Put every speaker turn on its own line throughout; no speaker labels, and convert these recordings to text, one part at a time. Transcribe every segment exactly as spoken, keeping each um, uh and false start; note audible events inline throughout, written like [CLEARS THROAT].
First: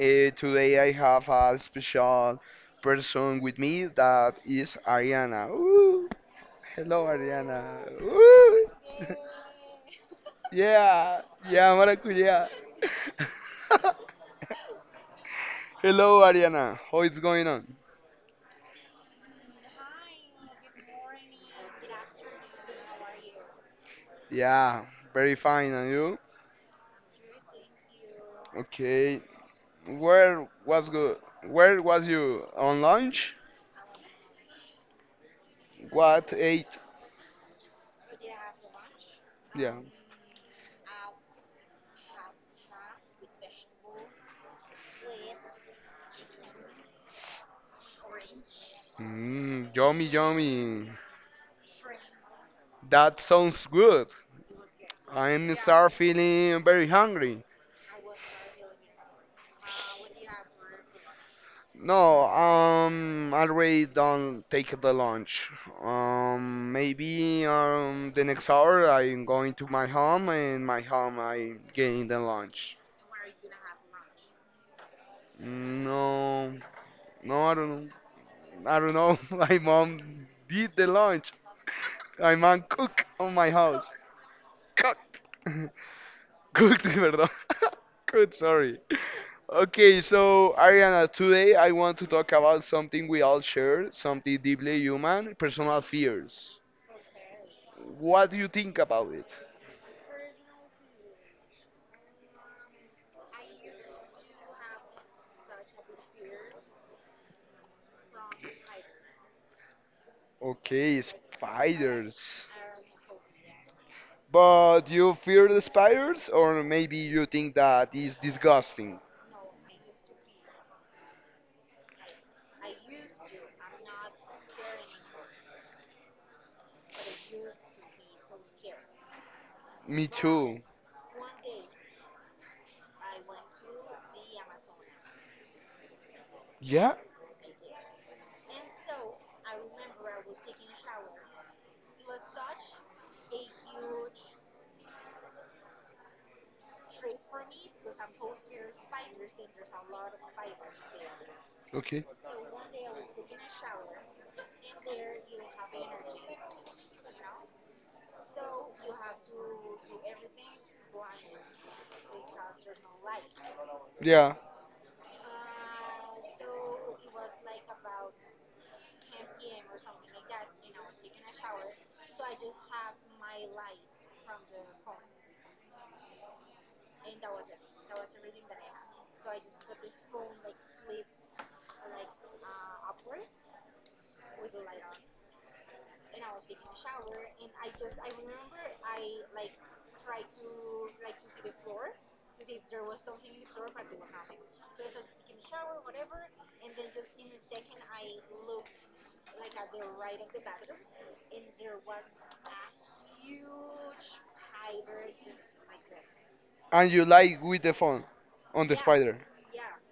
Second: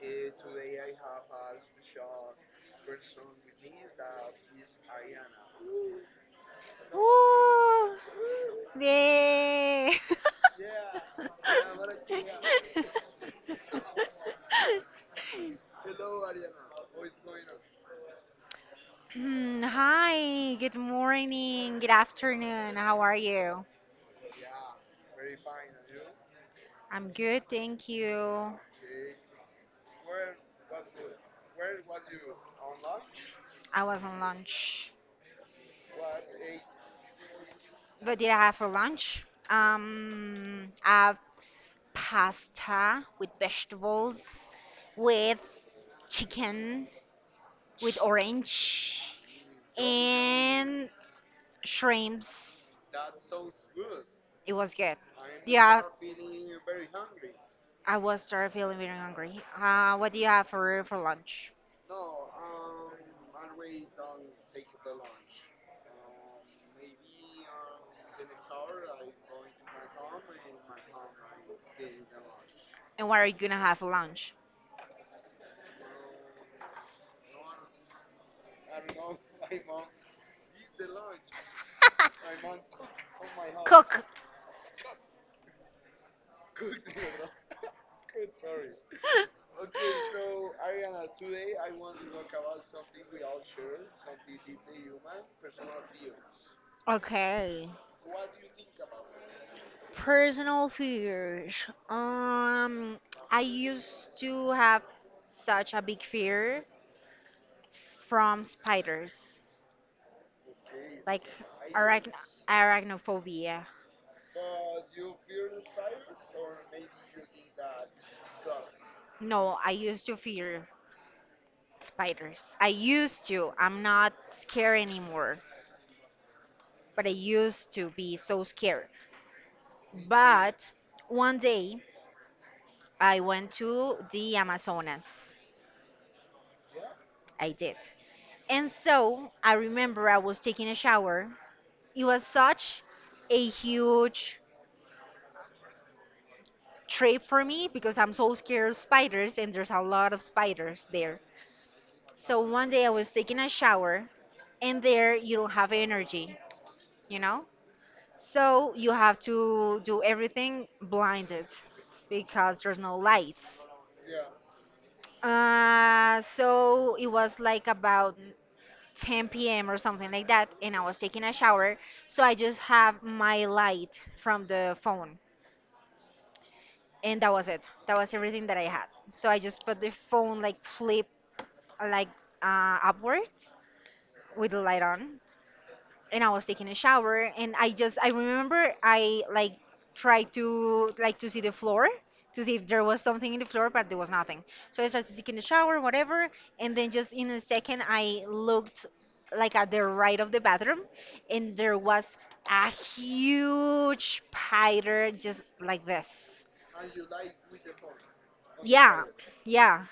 Uh, today I have a special person with me that is Ariana. Woo! Hello, Ariana.
¡Oh!
Woo! [LAUGHS]
¡Bien! [LAUGHS]
yeah, yeah, maracuya. [LAUGHS] Hello, Ariana. How is going on?
Hmm, Hi, good morning, good afternoon. How are you?
Yeah, very fine. And you?
I'm good, thank you.
Okay. Where was good? Where was you on lunch?
I was on lunch.
What ate?
What did I have for lunch?
Yeah.
Um, I have pasta with vegetables, with chicken, with orange,
Mm, yummy,
and
yummy.
shrimps.
That sounds good.
It was good.
I'm
Yeah,
start feeling very hungry.
I was started feeling very hungry. Uh, what do you have for for lunch?
No, um, I already don't take the lunch. Um, maybe um the next hour I'm going to my home, and my home I'm getting the lunch.
And what are you gonna have for lunch?
No, no, I don't, I don't know. [LAUGHS] My mom did the lunch. My mom cook on my house.
Cook.
Cook. [LAUGHS] Cooked, [LAUGHS] perdón. [LAUGHS] Good, sorry.
[LAUGHS]
Okay, so Ariana, today I want to talk about something we all share, something deeply human, personal fears.
Okay.
What do you think about it?
Personal fears. Um, I used to have such a big fear from spiders,
Okay,
like arachn
spiders.
arachnophobia.
But you fear the spiders, or maybe you think that is disgusting?
No, I used to fear spiders. I used to. I'm not scared anymore, but I used to be so scared.
Me
But
too.
one day I went to the Amazonas.
Yeah?
I did. And so I remember I was taking a shower. It was such a huge trip for me because I'm so scared of spiders and there's a lot of spiders there.
Okay.
So one day I was taking a shower and there you don't have energy, you know? So you have to do everything blinded because there's no lights.
Yeah.
Uh, so it was like about ten p m or something like that, and I was taking a shower. So I just have my light from the phone, and that was it. That was everything that I had. So I just put the phone like flip like uh, upwards with the light on, and I was taking a shower and I just I remember I like tried to like to see the floor to see if there was something in the floor, but there was nothing. So I started taking a shower, whatever, and then just in a second I looked like at the right of the bathroom and there was a huge spider just like this.
And you lie with the phone on the
Yeah,
spider.
yeah,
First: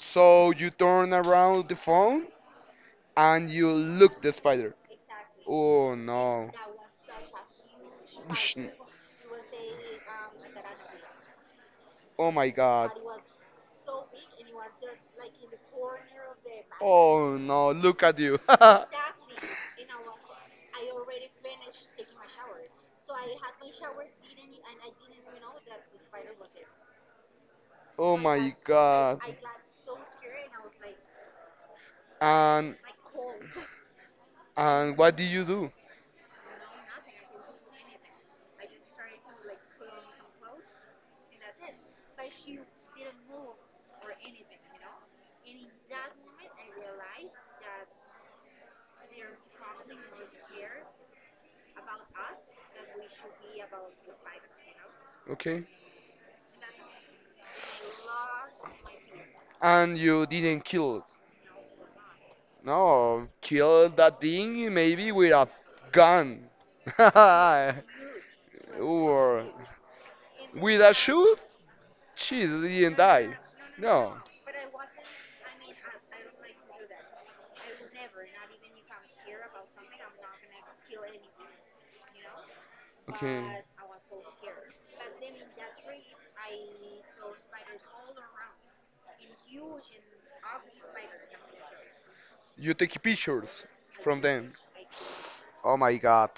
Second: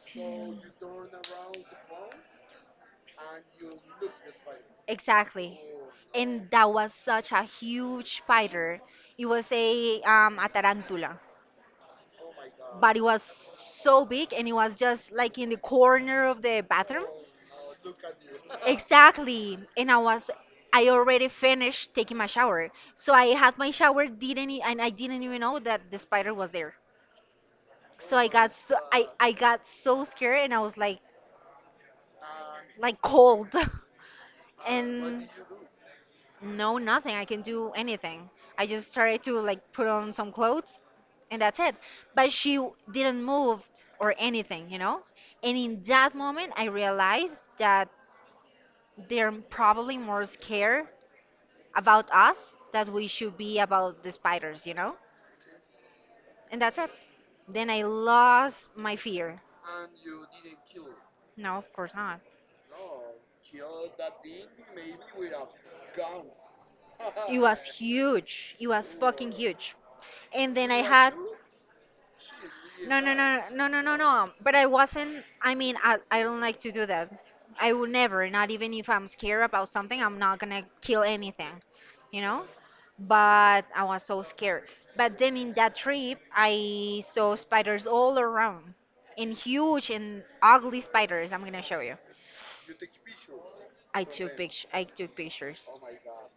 So you turn around the phone and you look the spider.
exactly.
Oh
And
no.
that was such a huge
Whoosh.
spider. It was a um a tarantula,
Oh my god.
but it was so big and it was just like in the corner of the bathroom.
Oh no, look at you. [LAUGHS]
Exactly. And I was I already finished taking my shower. So I had my shower didn't e- and I didn't even know that the spider was there.
oh
So I got
my
so I,
god.
I got so scared and I was like
And
like cold. [LAUGHS]
and what
And
did you do?
no, nothing. I can do anything. I just started to like put on some clothes and that's it. But she w- didn't move or anything, you know? And in that moment, I realized that they're probably more scared about us than we should be about the spiders, you know?
Okay.
And that's it. Then I lost my fear.
And you didn't kill it.
No, of course not.
No, kill that thing maybe with a gun. [LAUGHS]
It was huge. It was fucking
or
huge. And then
with
I
a
had
shoe? She didn't
no, no,
die.
no, no, no, no,
No.
no. But I wasn't. I mean, I, I don't like to do that. I would never, not even if I'm scared about something, I'm not gonna kill anything, you know?
Okay.
But I was so scared. But then in that trip, I saw spiders all around, and huge and ugly spiders. I'm gonna show you.
You take pictures
I
from
took
them.
pictures. I took pictures.
Oh my god,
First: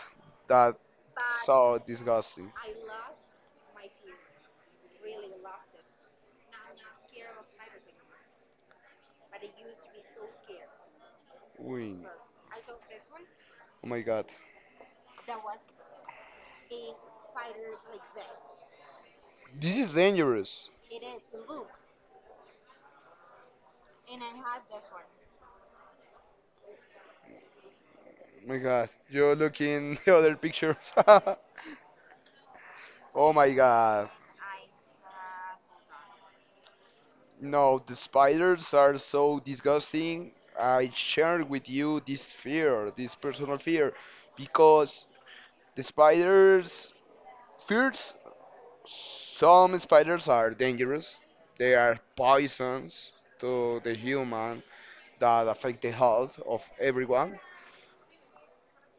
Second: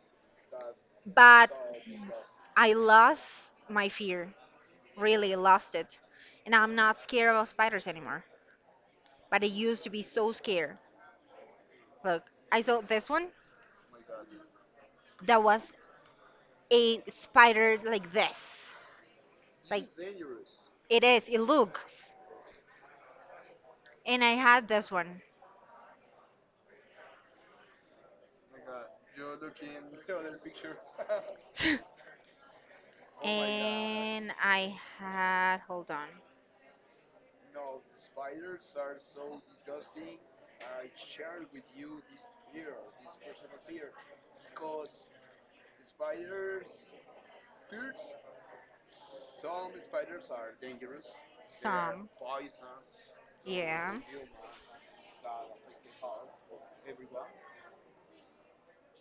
that's
But
so disgusting.
I lost my fear, really lost it, and I'm not scared of spiders anymore, but I used to be so scared.
Uy.
Look, I saw this one
Oh my god,
that was a spider like this.
this
Like
is dangerous.
it is, it looks. And I had this one.
Oh my god, you look in [LAUGHS] the other pictures. [LAUGHS]
[LAUGHS]
oh my god,
And I had hold on.
no, the spiders are so disgusting. I share with you this fear, this personal fear, because the spiders fear. Some spiders are dangerous. They are
Some.
poisons to the
Yeah.
human that affect the health of everyone.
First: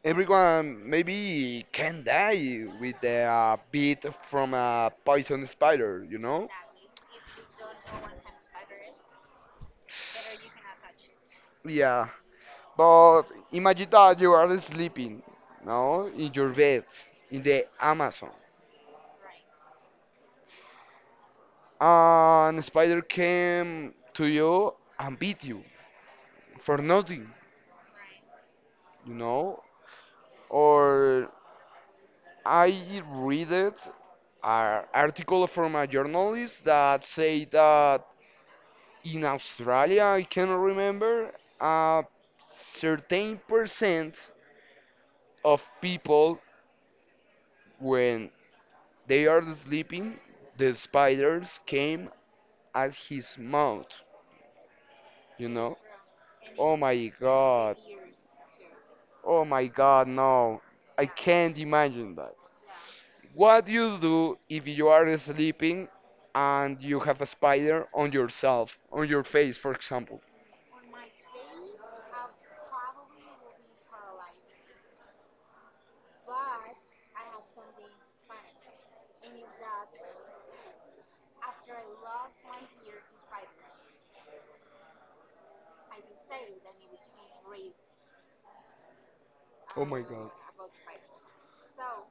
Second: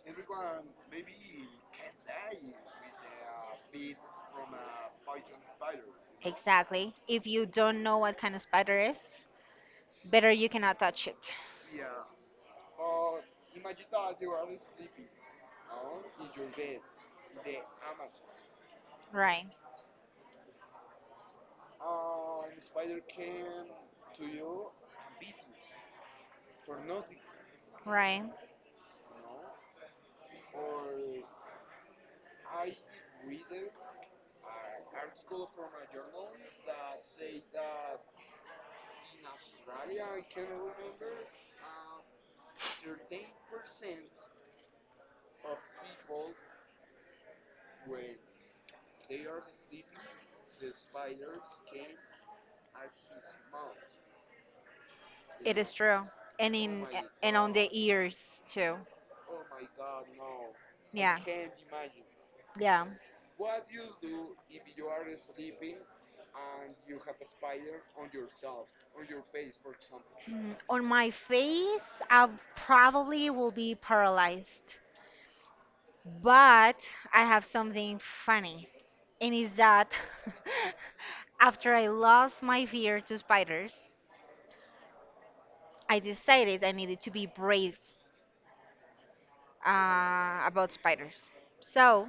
Everyone maybe can die with a bit from a poison spider, you know?
Exactly. If you don't know what kind of spider is, better you cannot touch it.
Yeah, but imagine that you are sleeping, no, in your bed, in the Amazon,
Right.
and a spider came to you and beat you for nothing.
Right.
you know, or I read it an article from a journalist that say that in Australia, I cannot remember, a certain percent of people when they are sleeping, the spiders came at his mouth, you
It is
know.
true. And
Oh
in
my
and on the
god.
ears too.
Oh my god, no. I
Yeah.
can't imagine
Yeah.
what you do if you are sleeping and you have a spider on yourself, on your face, for example?
Mm, on my face, I probably will be paralyzed. But I have something funny, and is that [LAUGHS] after I lost my fear to spiders, I decided I needed to be brave
Oh my god.
uh, about spiders. So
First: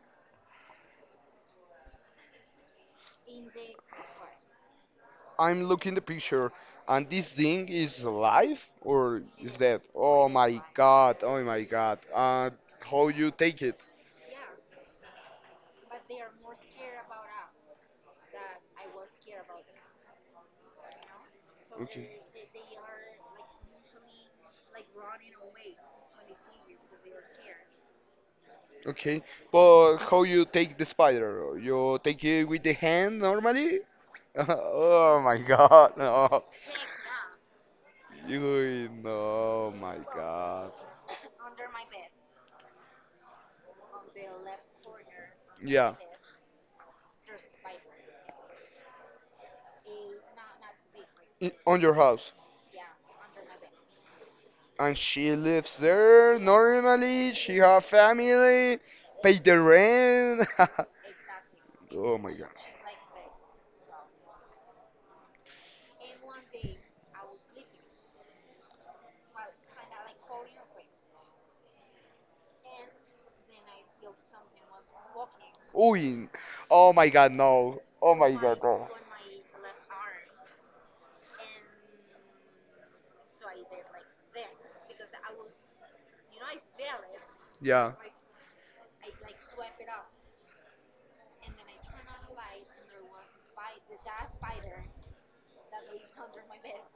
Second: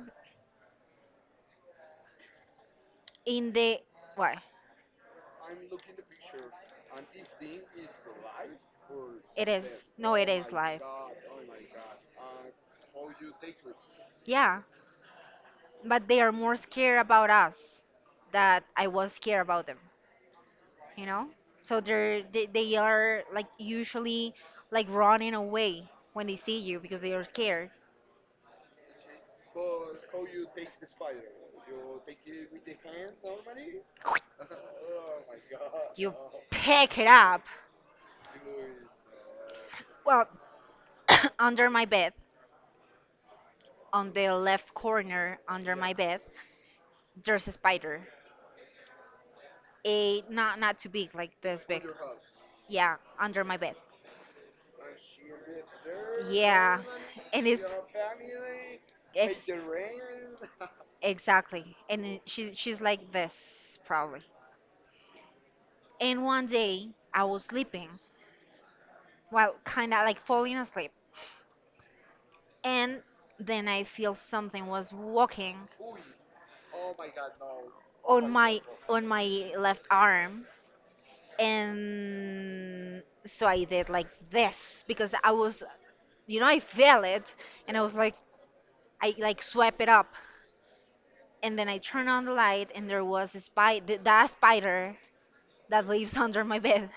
in the well,
I'm looking the picture and this thing is alive or
it
is dead?
is no,
Oh
it is
my
live.
god, oh my god. Uh, how you take it?
Yeah, but they are more scared about us that I was scared about them. You know, so
Okay.
they're they, they are like usually like running away when they see you because they are scared.
Okay, but how you take the spider? You take it with the hand normally? [LAUGHS] oh my god,
You
no.
pick it up.
You know, my
Well,
God.
[COUGHS] under my bed, on the left corner under my
Yeah,
bed, there's a spider, a not not too big, like
i-
this
on
big.
your house.
Yeah, under my bed.
And she lives there
Yeah,
normally.
and
She
it's
have family, pay
ex-
the rent. [LAUGHS]
exactly. And
oh
it-
my God.
she, she's like this probably. And one day I was sleeping, well, kind of like falling asleep. And then I feel something was walking
Ooh, oh my God, no. Oh
on
my God,
my
no.
on my left arm, and so I did like this because I was, you know, I felt it, and I
Yeah.
was like, I like swept it up, and then I turned on the light, and there was a spider, that spider that lives [LAUGHS] under my bed,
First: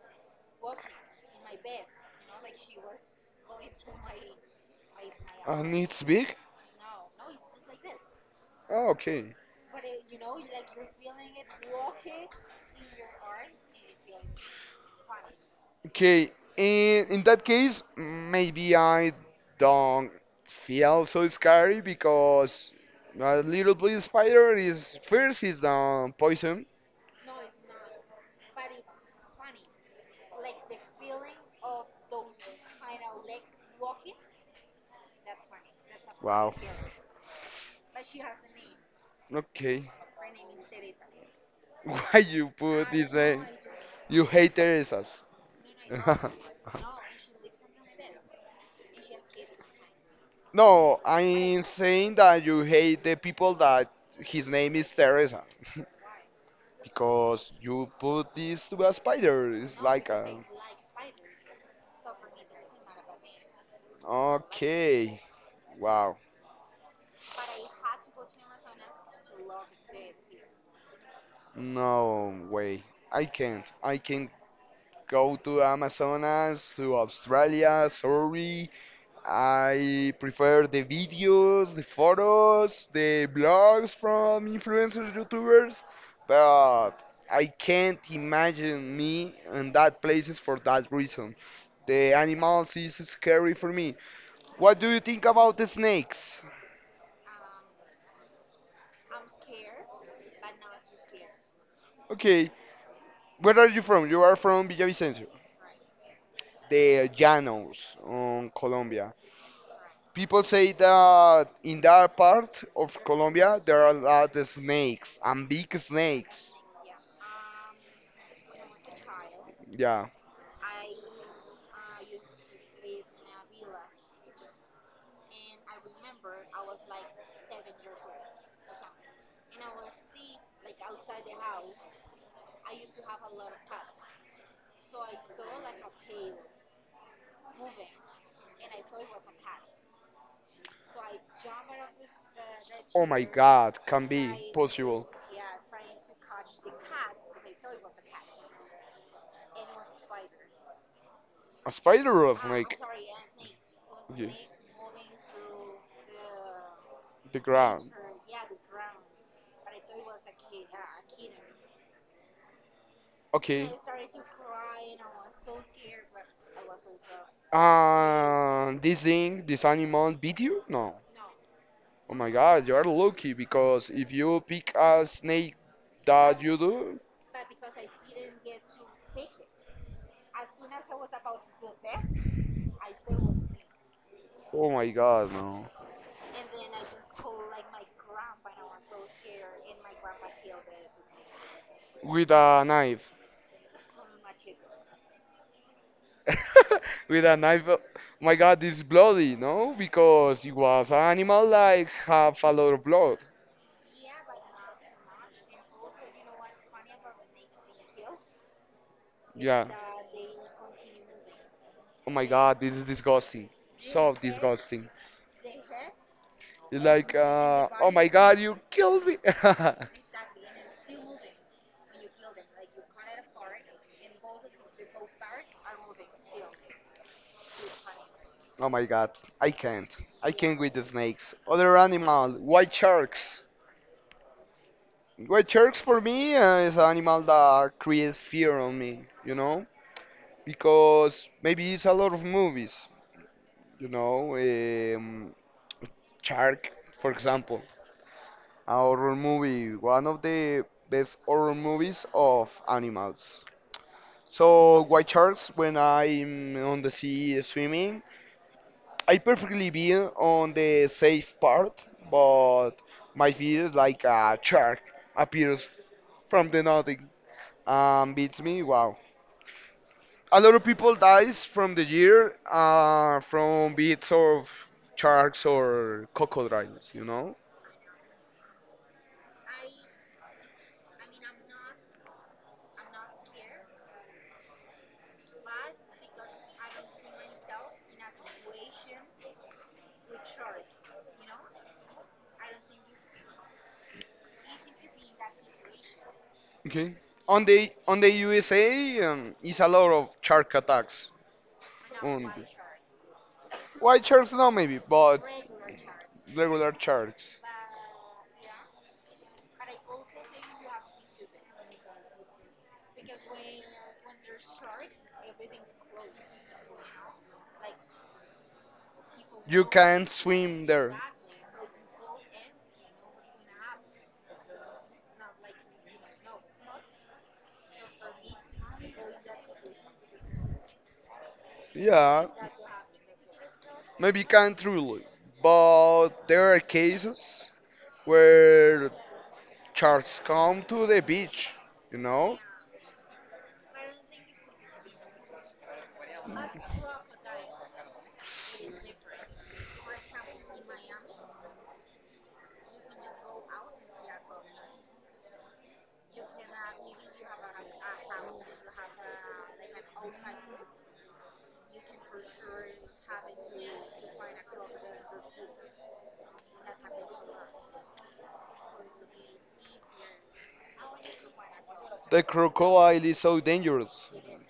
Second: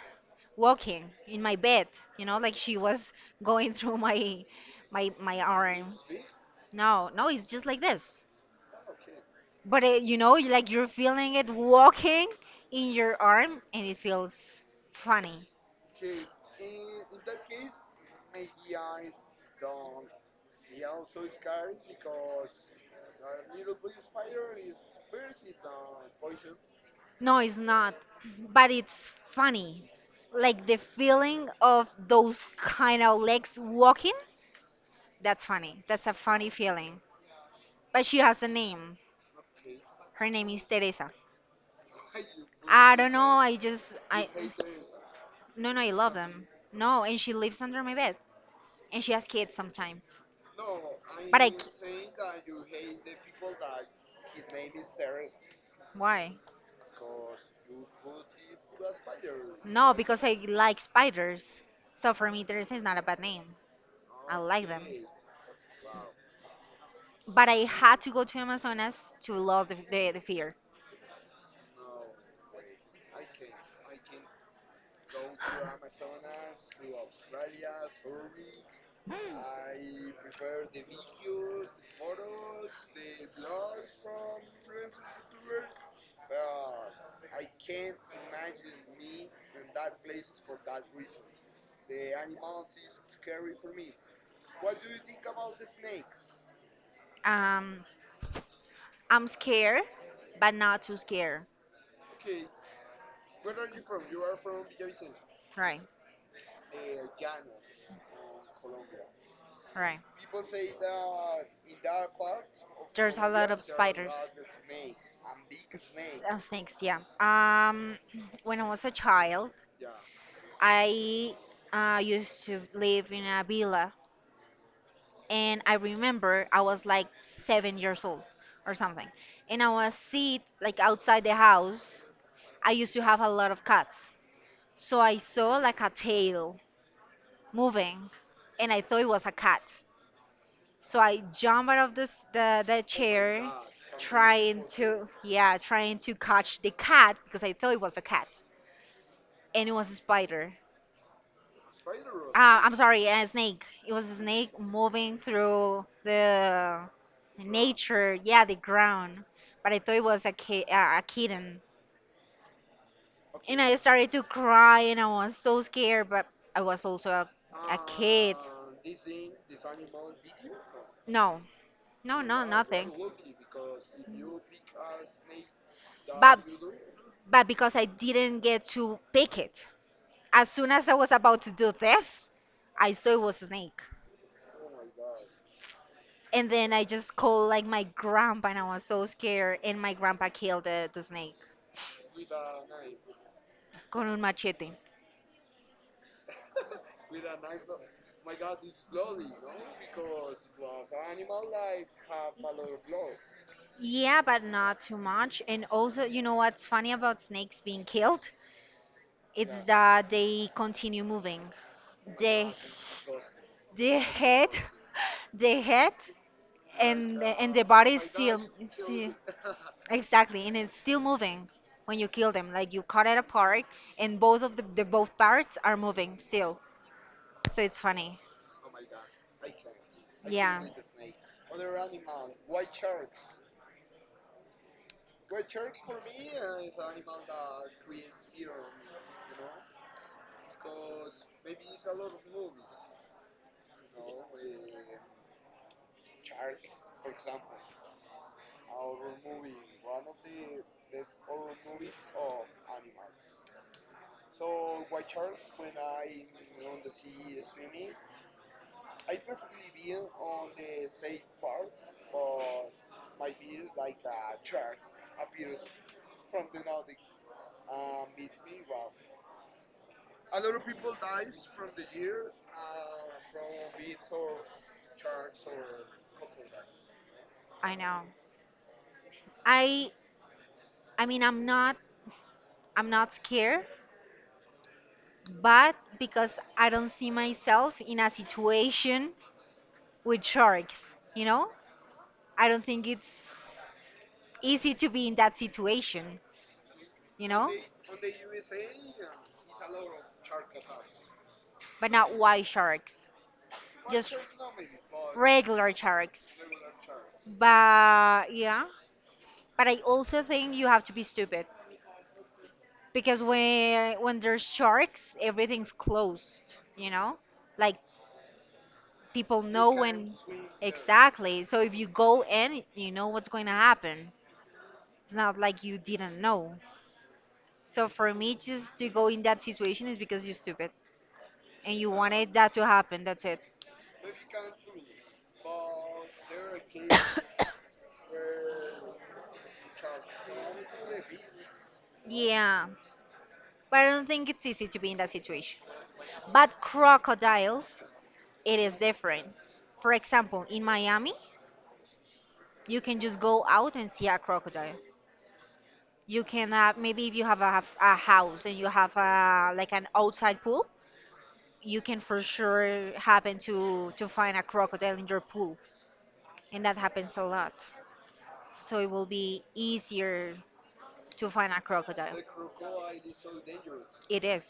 walking in my bed, you know, like she was going through my my my
And
arm.
it's big?
No, no, it's just like this.
Oh, okay.
But it, you know, you- like you're feeling it walking in your arm and it feels funny.
Okay, in in that case, maybe I don't feel so scary because a little blue spider is first is the poison.
No, it's not, but it's funny. Like the feeling of those kind of legs walking, that's funny. That's a funny feeling. But she has a name.
Okay,
Her name is Teresa.
[LAUGHS] why you put
I don't
this?
know,
Uh,
I just
you
I
hate Teresa's. [LAUGHS]
no, no, I love them. No, and she lives under my bed and she has kids sometimes.
no,
But I
I'm
c-
saying that you hate the people that his name is Teresa
why?
because you put this to a spider. It's
No,
like
because
a
I like spiders. So for me, Teresa is not a bad name. I like them.
okay. Wow,
But I had to go to Amazonas to lose the, the, the fear.
no way. I can't. I can't go to Amazonas, to Australia, sorry. I prefer the videos, the photos, the blogs from influencers, YouTubers, but I can't imagine me in that places for that reason. The animals is scary for me. What do you think about the snakes?
Um, I'm scared, but not too scared.
Okay, where are you from? You are from Villavicencio.
Right,
the Llanos on Colombia.
right.
People say that in that part of
There's a lot
Colombia
of
there are a
spiders.
lot of snakes and big
Uh,
snakes.
snakes, yeah. Um, [CLEARS THROAT] when I was a child,
Yeah.
I uh, used to live in a villa, and I remember I was like seven years old or something, and I was sit like outside the house. I used to have a lot of cats, so I saw like a tail moving, and I thought it was a cat. So I jumped out of this the, the
Oh my
chair,
god, can be
trying
possible.
to yeah, trying to catch the cat because I thought it was a cat, and it was a spider.
A spider or a
Uh, I'm
snake?
sorry, a snake. It was a
Yeah.
snake moving through the
The ground.
nature, yeah, the ground. But I thought it was a ki- uh, a kitten, and
Okay.
I started to cry, and I was so scared. But I was also a kid.
Uh, this thing, this animal beat you? No.
No,
Oh
no,
my
no,
god, you are
nothing.
lucky because if you pick a snake
But
that you do,
but because I didn't get to pick it, as soon as I was about to do this, I saw it was a snake.
oh my god, no.
And then I just called like my grandpa, and I was so scared. And my grandpa killed the, the snake.
With a knife.
Con un machete.
[LAUGHS] With a knife. uh, My god, it's bloody, no? Because it was an animal like have a lot of blood.
Yeah, but not too much. And also, you know what's funny about snakes being killed? It's yeah,
Yeah.
that they continue moving.
Oh my
The
god, this is disgusting.
the
So
head,
disgusting.
the head,
It's like,
and the- and the
uh, oh
body is
my god,
still,
you killed
still
me. [LAUGHS]
exactly, and it's still moving when you kill them. Like you cut it apart, and both of the, the both parts are moving still. So it's funny.
oh my god, I can't. I can't
Yeah.
with the snakes. Other animal, white sharks. White sharks for me uh, is an animal that creates fear on me, you know, because maybe it's a lot of movies, you know, um, Shark, for example, a horror movie, one of the best horror movies of animals. So white sharks, when I'm on the sea swimming, I perfectly be on the safe part, but my fear is like a shark appears from the nothing and beats me. Wow. a lot of people dies from the year uh, from bits of sharks or crocodiles, you know.
I know. I I mean I'm not I'm not scared, but because I don't see myself in a situation with sharks, you know? I don't think it's easy to be in that situation,
Okay.
you
On
know?
the on the U S A, um, is a lot of shark attacks.
But not
On
white
the-
sharks,
white
just
sharks, no, maybe, but
regular sharks.
regular sharks.
But yeah, but I also think you have to be stupid because when when there's sharks, everything's closed, you know? Like people
You
know
can't
when
swim there.
exactly. So if you go in, you know what's going to happen. It's not like you didn't know. So for me, just to go in that situation is because you're stupid and you
Yeah,
wanted that to happen. That's it.
maybe you can't really, but there are cases
[COUGHS]
where sharks come to the beach, you know.
Yeah, but I don't think it's easy to be in that situation. But crocodiles, it is different. For example, in Miami, you can just go out and see a crocodile. You can have maybe if you have a, a house and you have a, like an outside pool, you can for sure happen to to find a crocodile in your pool, and that happens a lot, so it will be easier to find a crocodile.
The crocodile is so dangerous.
It is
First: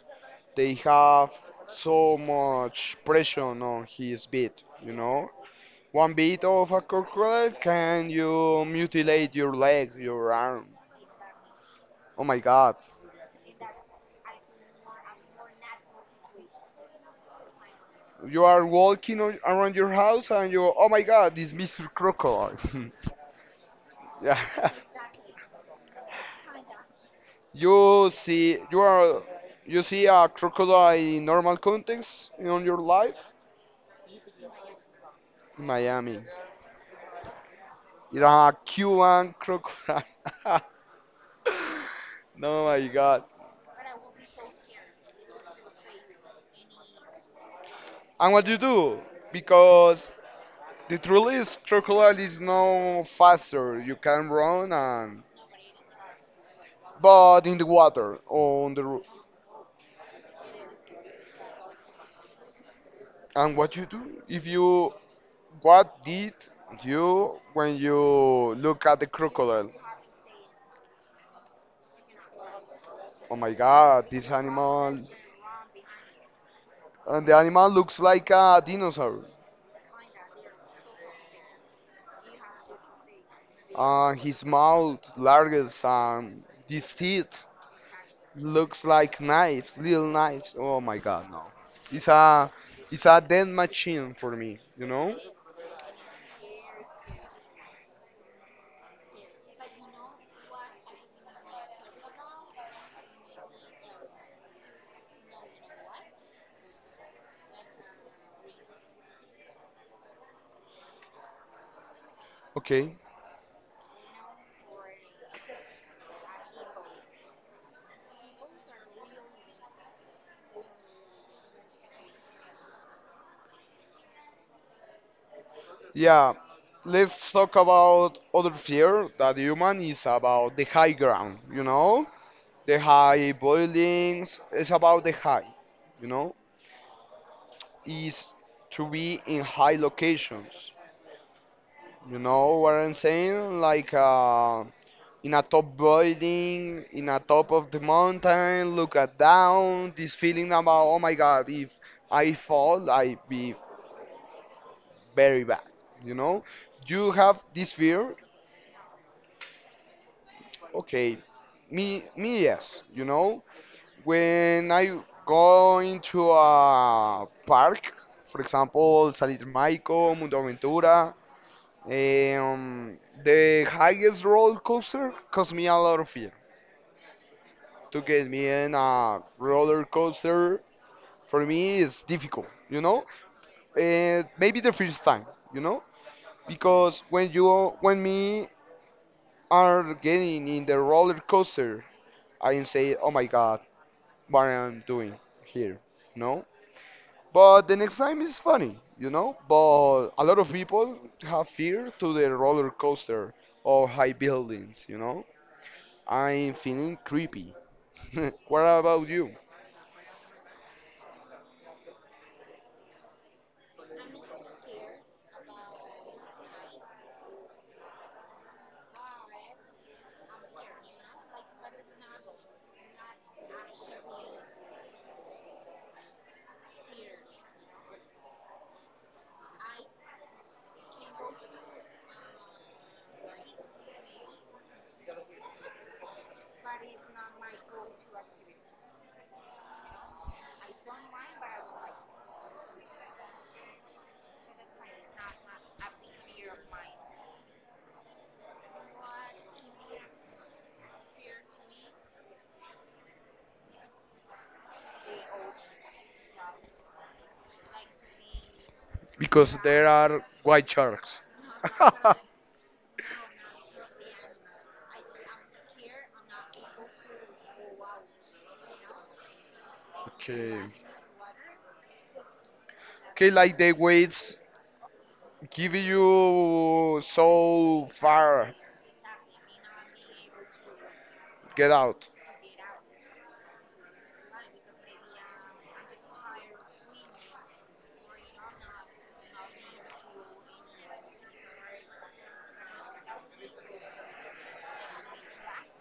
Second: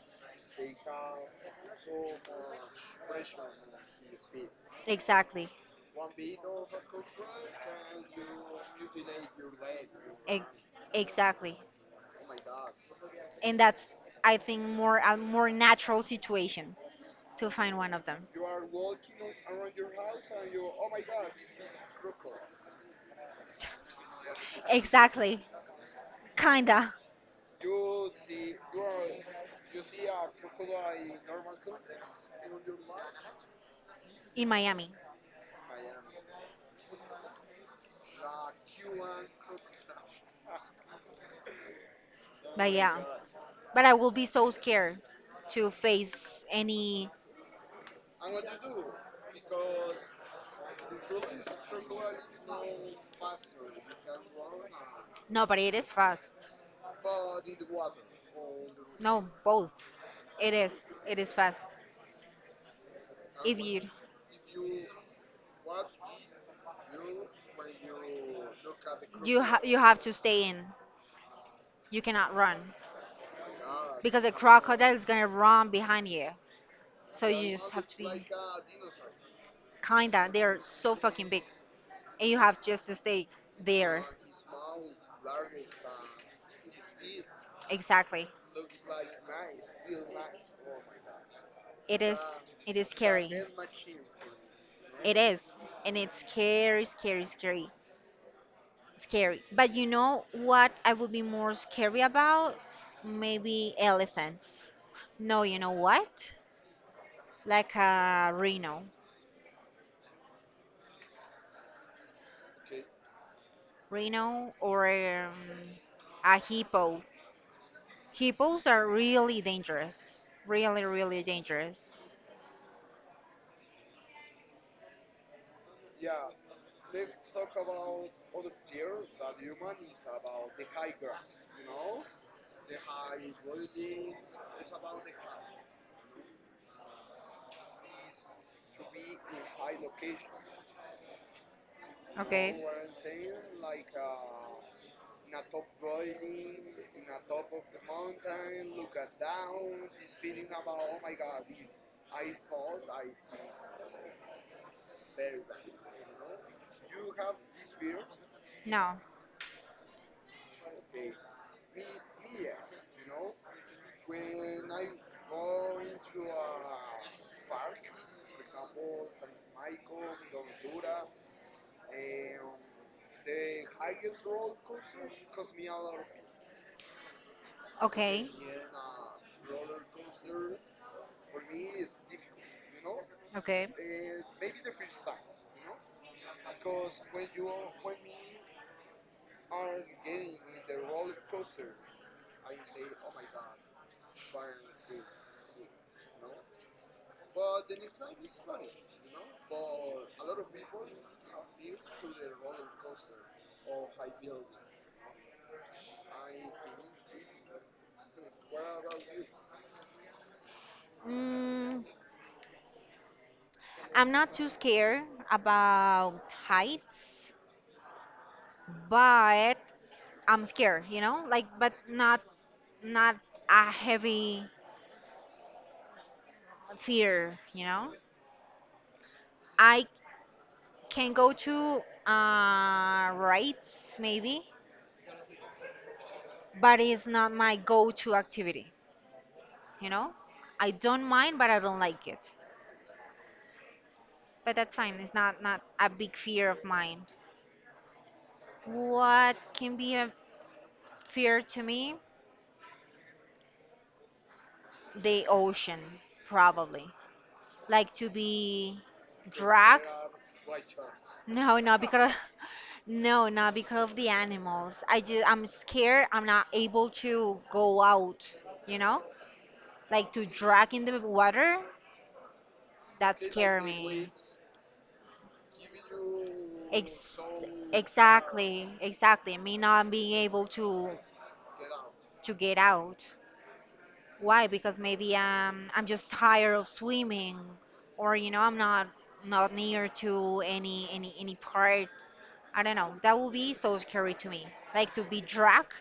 They have so much pressure on his bit, you know?
exactly.
One bit of a crocodile can you mutilate your leg, your
Ex-
arm.
exactly,
Oh my god.
and that's I think more a more natural situation to find one of them.
You are walking on, around your house and you, oh my god, this Mister Crocodile. [LAUGHS] yeah.
Exactly. Kinda
You see, you are, you see a crocodile in normal context in your life
in Miami.
in Miami. It's a Cuban crocodile. [LAUGHS] No,
But
my
yeah,
God.
but I will be so scared to face any.
And what do you do? Because the truth is, crocodile is no faster. You can run and,
No, but it is fast.
but in the water on the. ro-
No, both. It is. It is fast.
And
If
what
you
you do? If you, what did you when you look at the
you ha-
crocodile?
you have to stay in. You cannot run
Oh my God,
because
this
a crocodile
animal.
is gonna run behind you. So
And the
you
animal
just
looks like a dinosaur.
kinda they're so fucking big, and you have just to stay there.
Uh, his mouth largest and these teeth.
Exactly.
Looks like knives, little knives. Oh my god, no.
It
It's
is.
a
It is
it's a
scary.
dead machine for me, you know?
It is, and it's scary, scary, scary. Scary. But you know what I would be more scary about? Maybe elephants. No, you know what? Like a rhino.
Okay.
Rhino or um, a hippo. Hippos are really dangerous. Really, really dangerous.
Yeah. Let's talk about other fear that human is about the high ground, you know? The high buildings, it's about the high, you know? Is to be in high locations. You
Okay?
know what I'm saying? Like uh in a top building, in a top of the mountain, look at down, this feeling about, oh my God, if I fall, I be very bad, you know? You have this fear,
No.
okay, me, me yes, you know? When I go into a park, for example, Salir Maico, Mundo Aventura, um, the highest roller coaster caused me a lot of fear to
Okay.
get me in a roller coaster for me it's difficult, you know.
Okay.
Uh, maybe the first time, you know because when you when me are getting in the roller coaster, I am say oh my god what I'm doing here, no, but the next time is funny, you know but a lot of people have fear to the roller coaster or high buildings you know I'm feeling creepy. [LAUGHS] What about you,
Mm, I'm not too scared about heights, but I'm scared, you know, like but not not a heavy fear, you know. I can go to uh rides maybe, but it's not my go-to activity, you know. I don't mind, but I don't like it. But that's fine. It's not not a big fear of mine. What can be a fear to me? The ocean, probably. Like to be
because
dragged?
there
[LAUGHS]
are white sharks?
No, no, because
[LAUGHS]
No, not because of the animals. I just I'm scared. I'm not able to go out, you know? Like to
Okay.
drag in the water, that
Okay, like
scares
the
me.
waves give you so far
Exactly, exactly. Me not being able to
get out.
to get out. Why? Because maybe um I'm just tired of swimming or you know, I'm not not near to any any any part. I don't know. That would be so scary to me. Like to be dragged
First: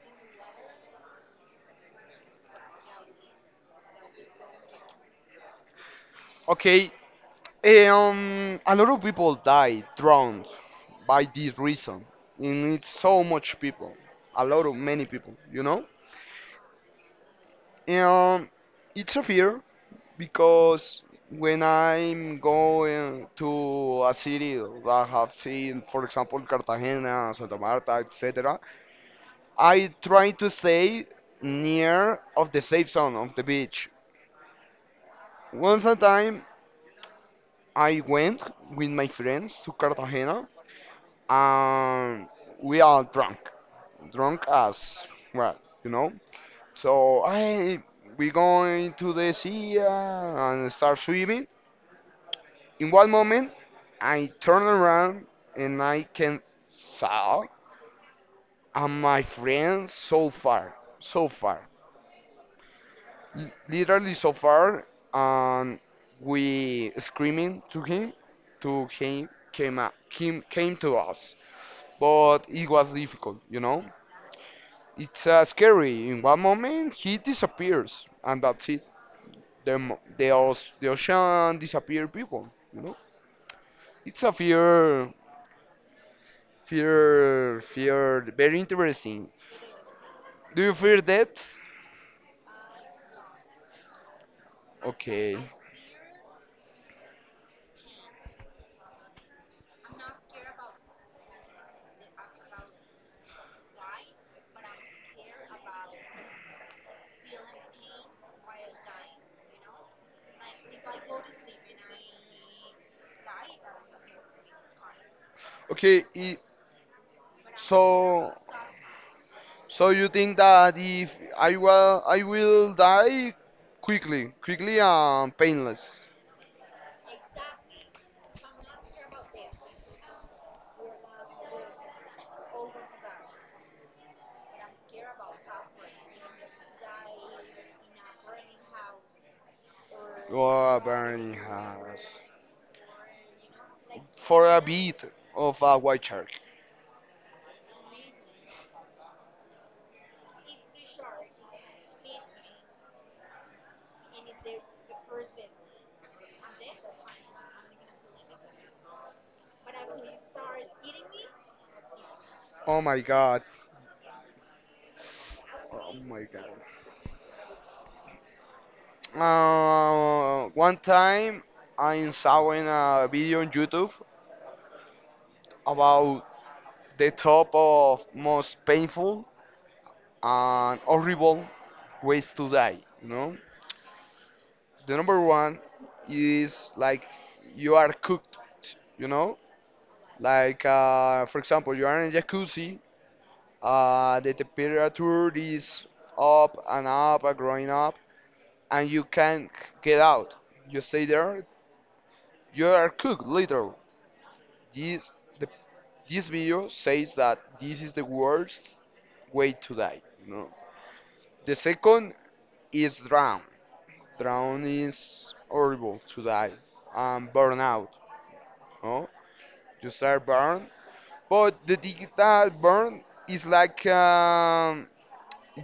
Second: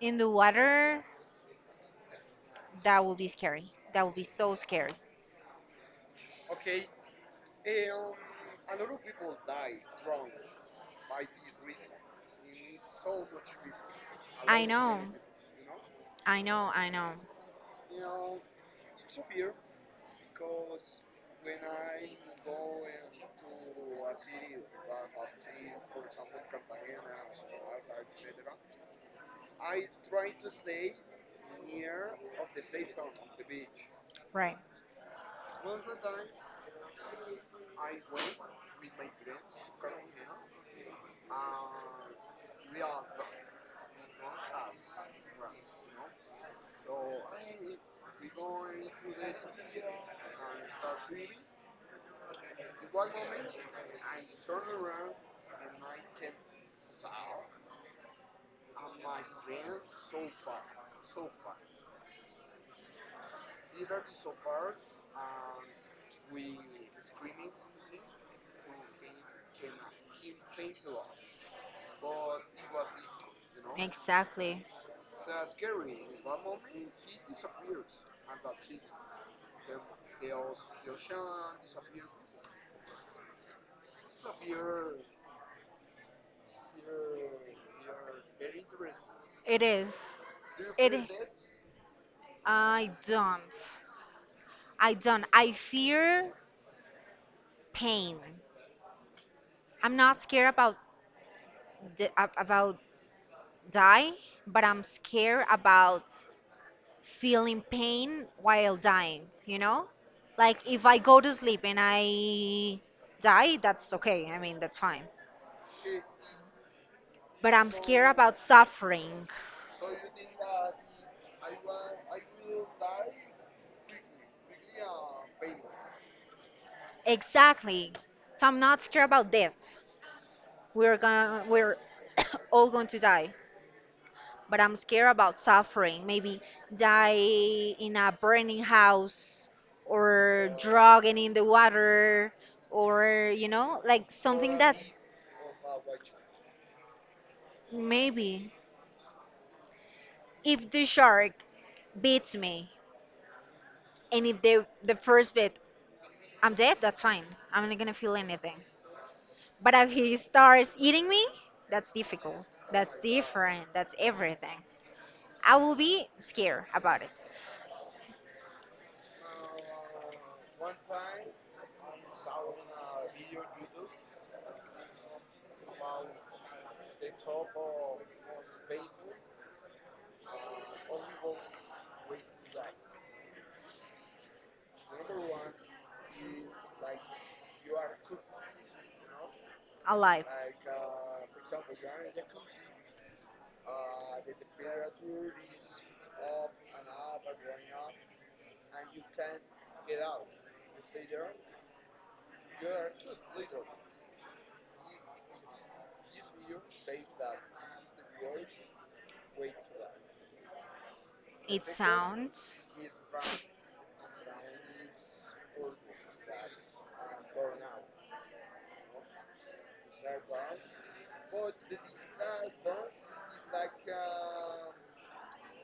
in the water. That would be scary. That would be so scary.
Okay, um, a lot of people die drowned by this reason, and it's so much people, a
I
lot of
know.
many people, you know.
I know. I know.
Um, it's a fear because when I'm going to a city that I have seen, for example, Cartagena, Santa Marta, et cetera. I try to stay near of the safe zone of the beach.
Right.
Once a time, I went with my friends to Cartagena, and we are drunk, drunk as well, you know. So I we going to the sea uh, and start swimming. In one moment, I turn around and I can saw and my friend so far, so far. L- literally so far, and we screaming to him, to him, came up, him came to us, but it was difficult, you know.
Exactly.
It's uh, scary. In one moment, he disappears, and that's it. The mo- the, os- the ocean disappear people, you know. It's a fear, fear, fear. Very interesting.
It is.
Do you fear
It.
that?
I don't. I don't.
Okay,
I fear pain. I'm not scared about the, ab- about die, but I'm scared about feeling pain while dying. You know, like if I go to sleep and I die, that's okay. I mean, that's fine.
okay. i-
But I'm scared
so.
about suffering.
So you think that if I will, I will die quickly, quickly and painless.
Exactly. So I'm not scared about death. We're gonna we're [COUGHS] all going to die. But I'm scared about suffering. Maybe die in a burning house or
Oh,
drowning in
burning
the
house.
water or you know, like
For
something
a
that's
bit of a white shark.
maybe if the shark beats me and if the the first bit I'm dead, that's fine. I'm not gonna feel anything. But if he starts eating me, that's difficult.
Oh
That's
my god.
different. That's everything. I will
Oh
be
my god.
scared about it.
Uh, one time I saw in a video on YouTube about the top of most painful and horrible ways to die, you know? The number one is like you are cooked, you know?
Alive.
Like, uh, for example, you are in a jacuzzi, uh, the temperature is up and up and growing up, and you can't get out. You stay there, you are cooked, literal. This, the, this video says that this is the worst way to die, you know? The
It
second
sounds.
is drown. Drown is horrible to die. Um, burn out. No? You start burn. But the digital burn is like um,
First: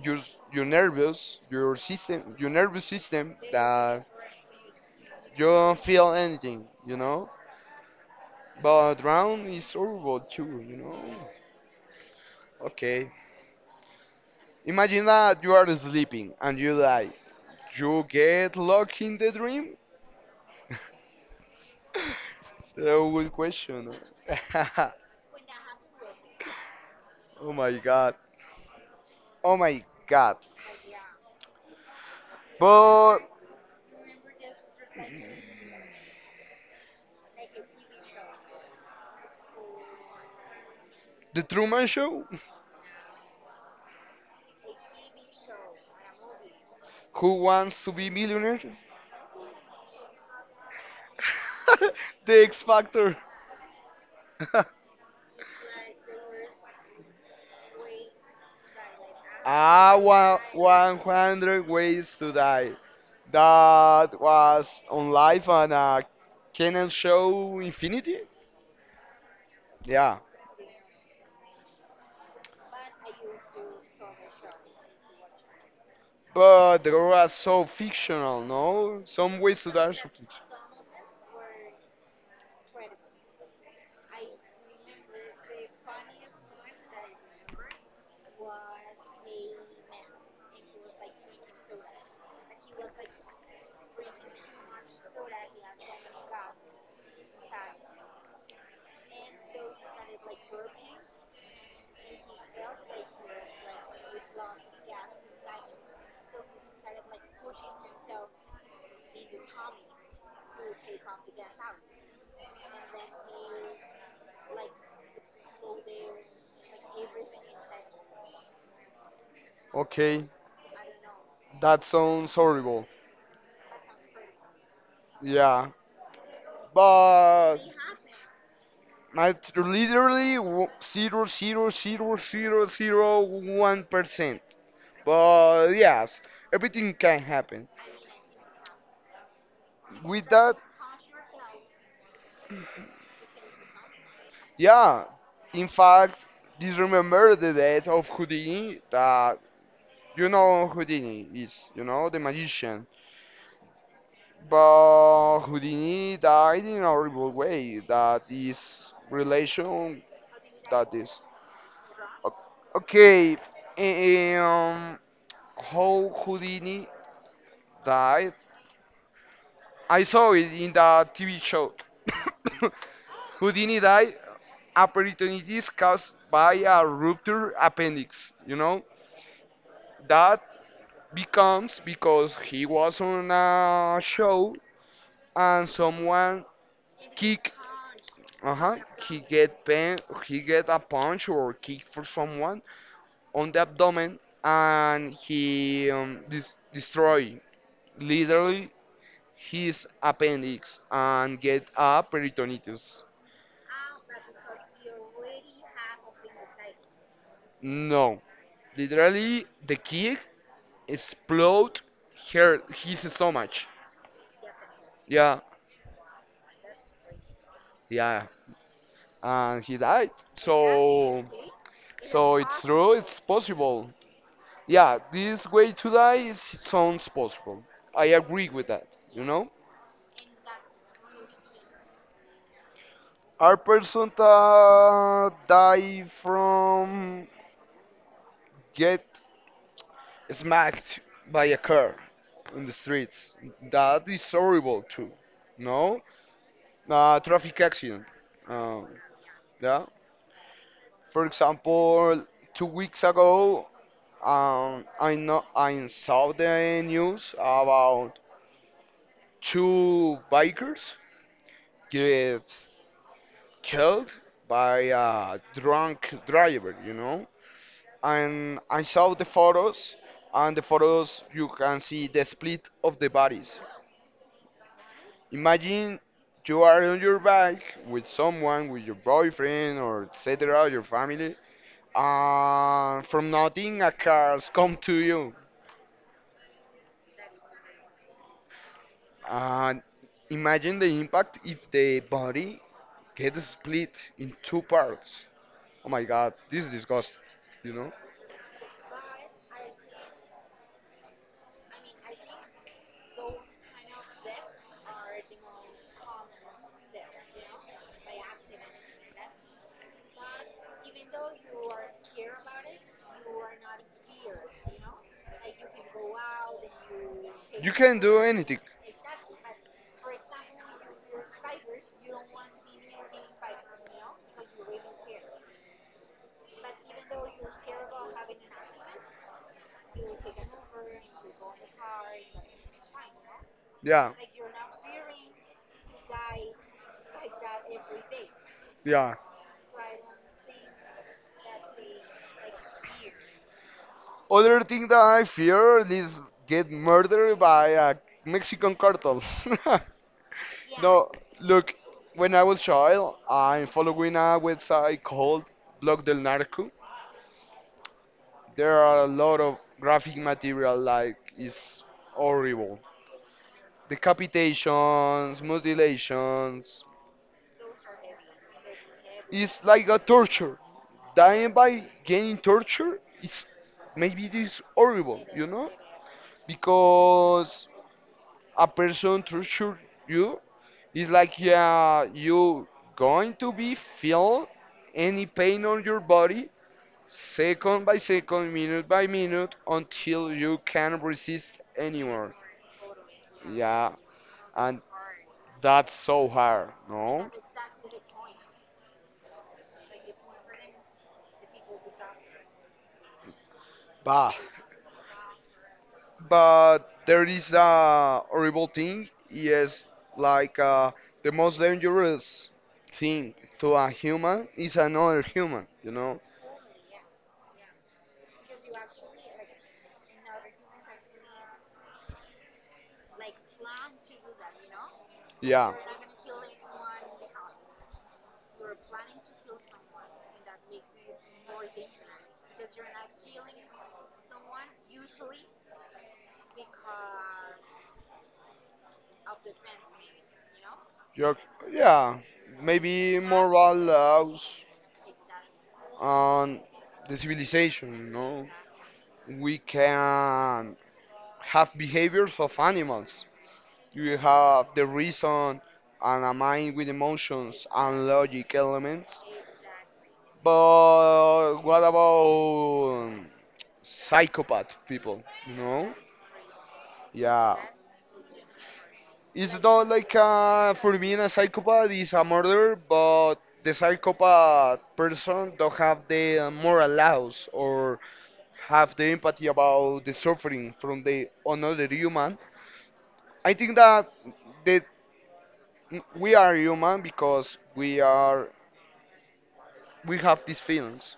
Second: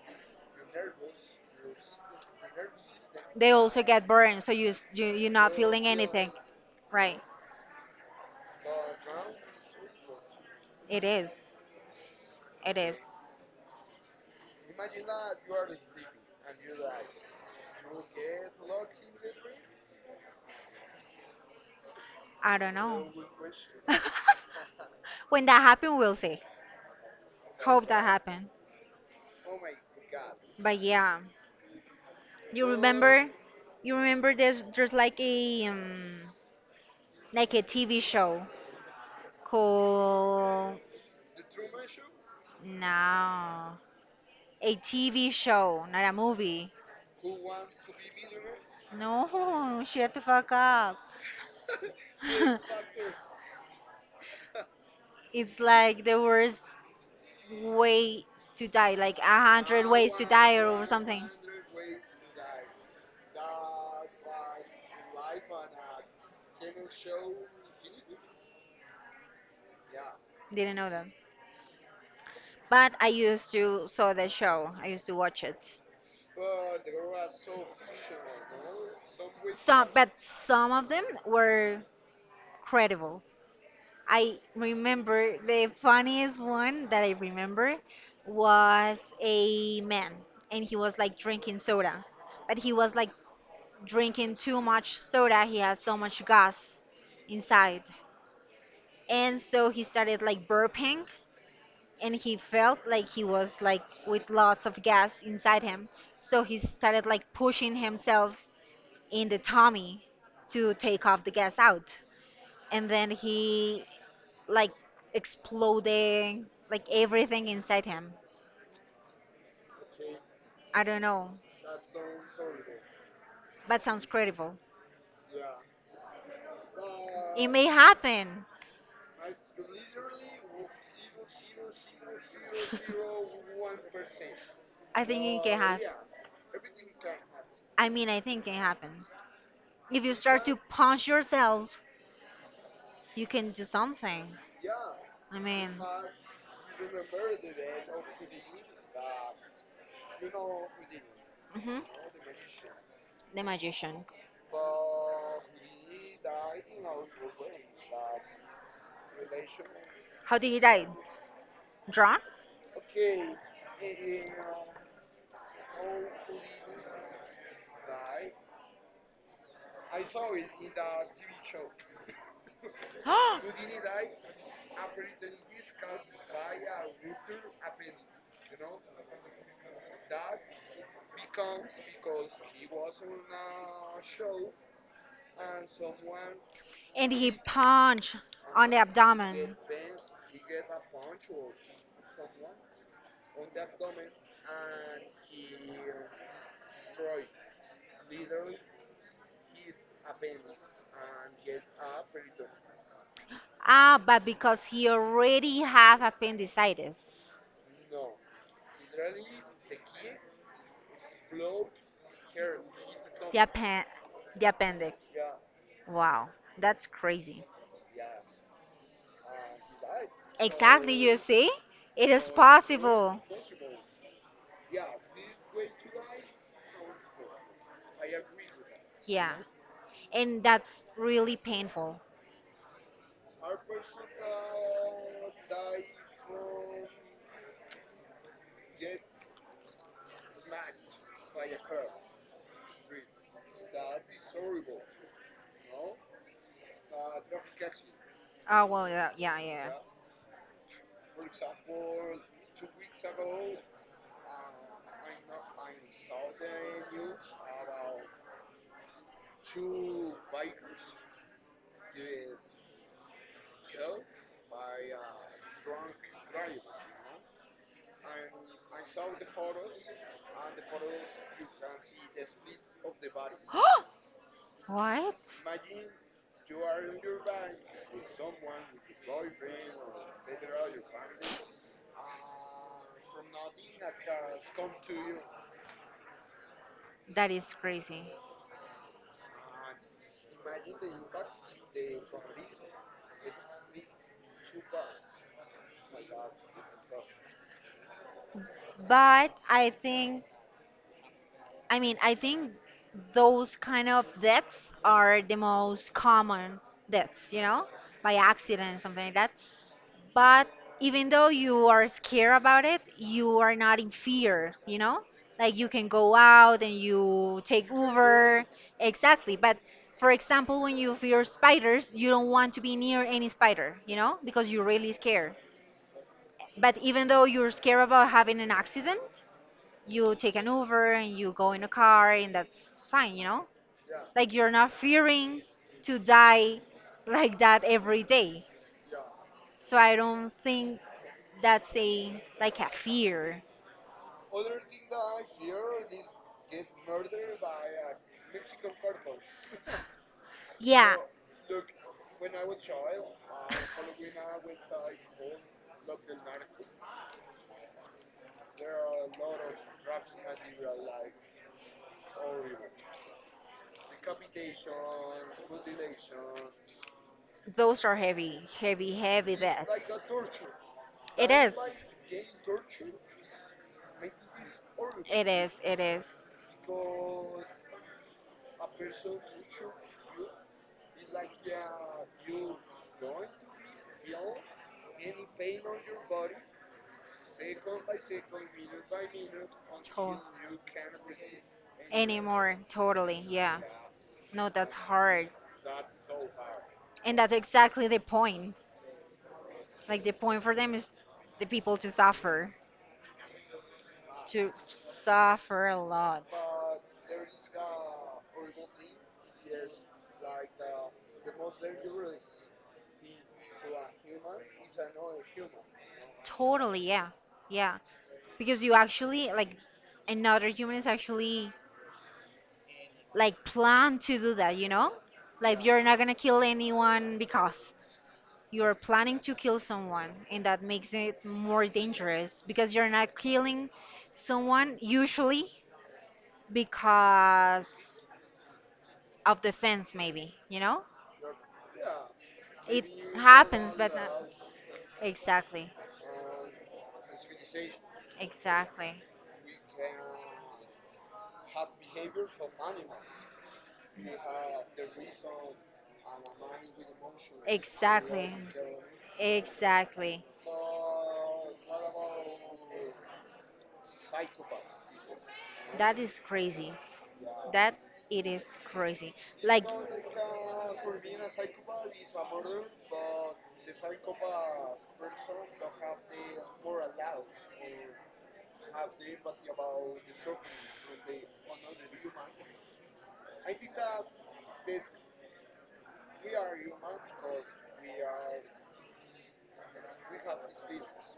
your your nervous your system your nervous system
They also
that
get burned, so you, s- you you're
you
not
don't
feeling
feel
anything,
anything, you
right?
know. But round is horrible too, you
It
know.
is. It is.
Okay, imagine that you are sleeping and you die. You get locked in the dream.
I don't
[LAUGHS]
know.
Oh, good question.
[LAUGHS]
[LAUGHS]
When that happen, we'll see.
Oh my
Hope that
god.
happen.
Oh my god.
But yeah, you
But
remember, you remember there's there's like a um, like a T V show. Cool.
the Truman Show.
No. A T V show, not a movie.
[LAUGHS] Who wants to be millionaire?
No, [LAUGHS] shut the fuck up.
[LAUGHS] The X Factor.
[LAUGHS]
[LAUGHS]
It's like the worst way to die, like a hundred ways to
Ah,
die or
one,
something.
100 Ways to Die. That was on live on a Canon show Infinity. Yeah.
Didn't know that. But I used to saw the show. I used to watch it.
But they were so fictional, no? Some Ways to Die
Some,
are so
but
fictional.
some of them were credible. I remember the funniest one that I remember was a man and he was like drinking soda, but he was like drinking too much soda. He had so much gas inside. And so he started like burping and he felt like he was like with lots of gas inside him. So he started like pushing himself in the tummy to take off the gas out. And then he like exploding, like everything inside him.
Okay,
I don't know,
that sounds horrible.
but sounds credible.
Yeah.
It
But
may happen.
I t- literally w- zero zero zero zero zero one percent.
I think it can
But
happen.
yes, everything can happen.
I mean, I think it can happen. If you
With
start to
that,
punch yourself, you can do something.
yeah.
I
In
mean.
fact, this remember the death of Houdini. That you know Houdini is,
Mhm.
you know, the magician.
The magician.
But Houdini died in a horrible way. That is relation.
How did he die?
That is.
Drawn?
O- Okay. eh, Um, how Houdini died. I saw it in the T V show. [COUGHS] Houdini died
[GASPS]
a peritonitis caused by a ruptured appendix. You know that becomes because he was on a show and someone
And he
kick.
punched
Uh
on the
huh. He
abdomen.
get pain. He get a punch or kick for someone on the abdomen, and he um, dis- destroy literally his appendix and get a peritonitis.
Ah, but because he already have appendicitis.
No, literally the kick explode her his
The
stomach.
appen the appendix.
Yeah,
Wow, that's crazy.
yeah, and he
Uh,
died.
Exactly, you
So,
see? It is
so it's true.
possible.
It's possible. Yeah, this way to die is sounds possible. I agree with that. You
Yeah.
know,
And that's really painful.
our person that die from get smacked by a car in the streets. That is horrible too. No, uh, traffic accident.
Oh,
Um,
well, yeah, yeah, yeah.
yeah.
[GASPS]
For example, two weeks ago, um, I know I saw the news about two bikers get killed by a drunk driver. You know,
Yeah.
and I saw the photos. And the photos, you can see the split of the bodies.
What?
Imagine you are on your bike with someone, with your boyfriend or etcetera, your family, and from nothing a car's come to you.
That is crazy.
And imagine the impact if the body gets split in two parts. Oh my god, this is disgusting, you know?
But I think, I mean, I think those kind of deaths are the most common deaths, you know, by accident, something like that. But even though you are scared about it, you are not in fear you know like you can go out and you take
You can do
uber.
anything.
Exactly, but for example, when you fear spiders, you don't want to be near any spider you know because you're really scared. But even though you're scared about having an accident, you take an uber and you go in a car and that's fine you know
Yeah,
Like you're not fearing to die like that every day,
yeah.
so I don't think that's a like a fear.
Other thing that I fear is get murdered by a Mexican cartel. [LAUGHS]
Yeah,
No, look, when I was child, I'm following a website called Blog del Narco. There are a lot of graphic material like it's horrible. Decapitations, mutilations.
those are heavy, heavy, heavy
It's
deaths.
like a torture.
It
Dying
is.
by getting torture is maybe it is horrible,
It
you
is.
know?
It is.
Because a person tortured you. It's like yeah, you going to be feel any pain on your body second by second, minute by minute
To-
until you can resist anymore.
Anymore. Totally. Yeah.
Yeah,
No, that's
and
hard.
that's so hard,
And
no?
that's exactly the point. Like the point for them is the people to suffer,
Bah.
to suffer a lot.
But there is a horrible thing. Yes, like uh, the most dangerous thing to a human is another human, you know?
Totally, yeah. Yeah. Because you actually like another human is actually like planned to do that, you know, like
Yeah.
you're not gonna kill anyone because you're planning to kill someone, and that makes it more dangerous because you're not killing someone usually because of defense, maybe you know
York, yeah,
it
maybe
happens
morals
but not
allows
exactly
on the civilization, you know.
exactly
We can have behaviors of animals. You have the reason and a mind with emotions and
exactly
logic elements.
exactly.
But what about psychopath people, you know?
That is crazy.
Yeah,
That it is crazy.
it's
Like.
not like uh for being a psychopath is a murder, but the psychopath person don't have the uh, moral laws or have the empathy about the suffering from the another human. I think that that we are human because we are we have these feelings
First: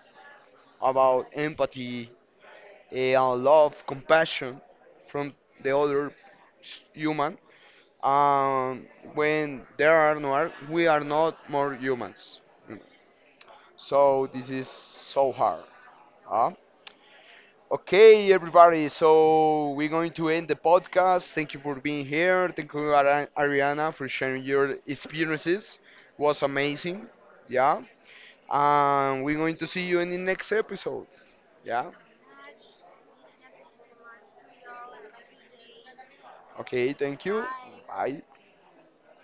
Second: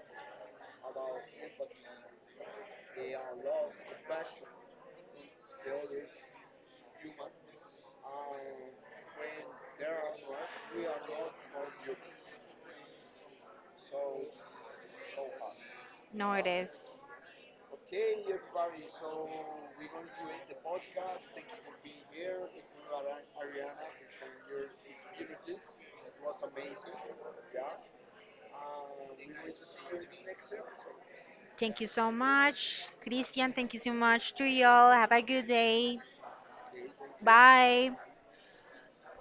about empathy, uh, love, compassion from the other s- human. um, when there are no ar- we are not more humans, so this is so hard,
No, it
huh?
is.
Okay everybody, so we're going to end the podcast. Thank you for being here. Thank you Ari- ariana for sharing your experiences. It was amazing, yeah, and we're going to see you in the next episode.
Thank you
Yeah,
so much, Christian. Thank you so much to y'all. Have a good day.
okay, thank you,
Bye.
bye.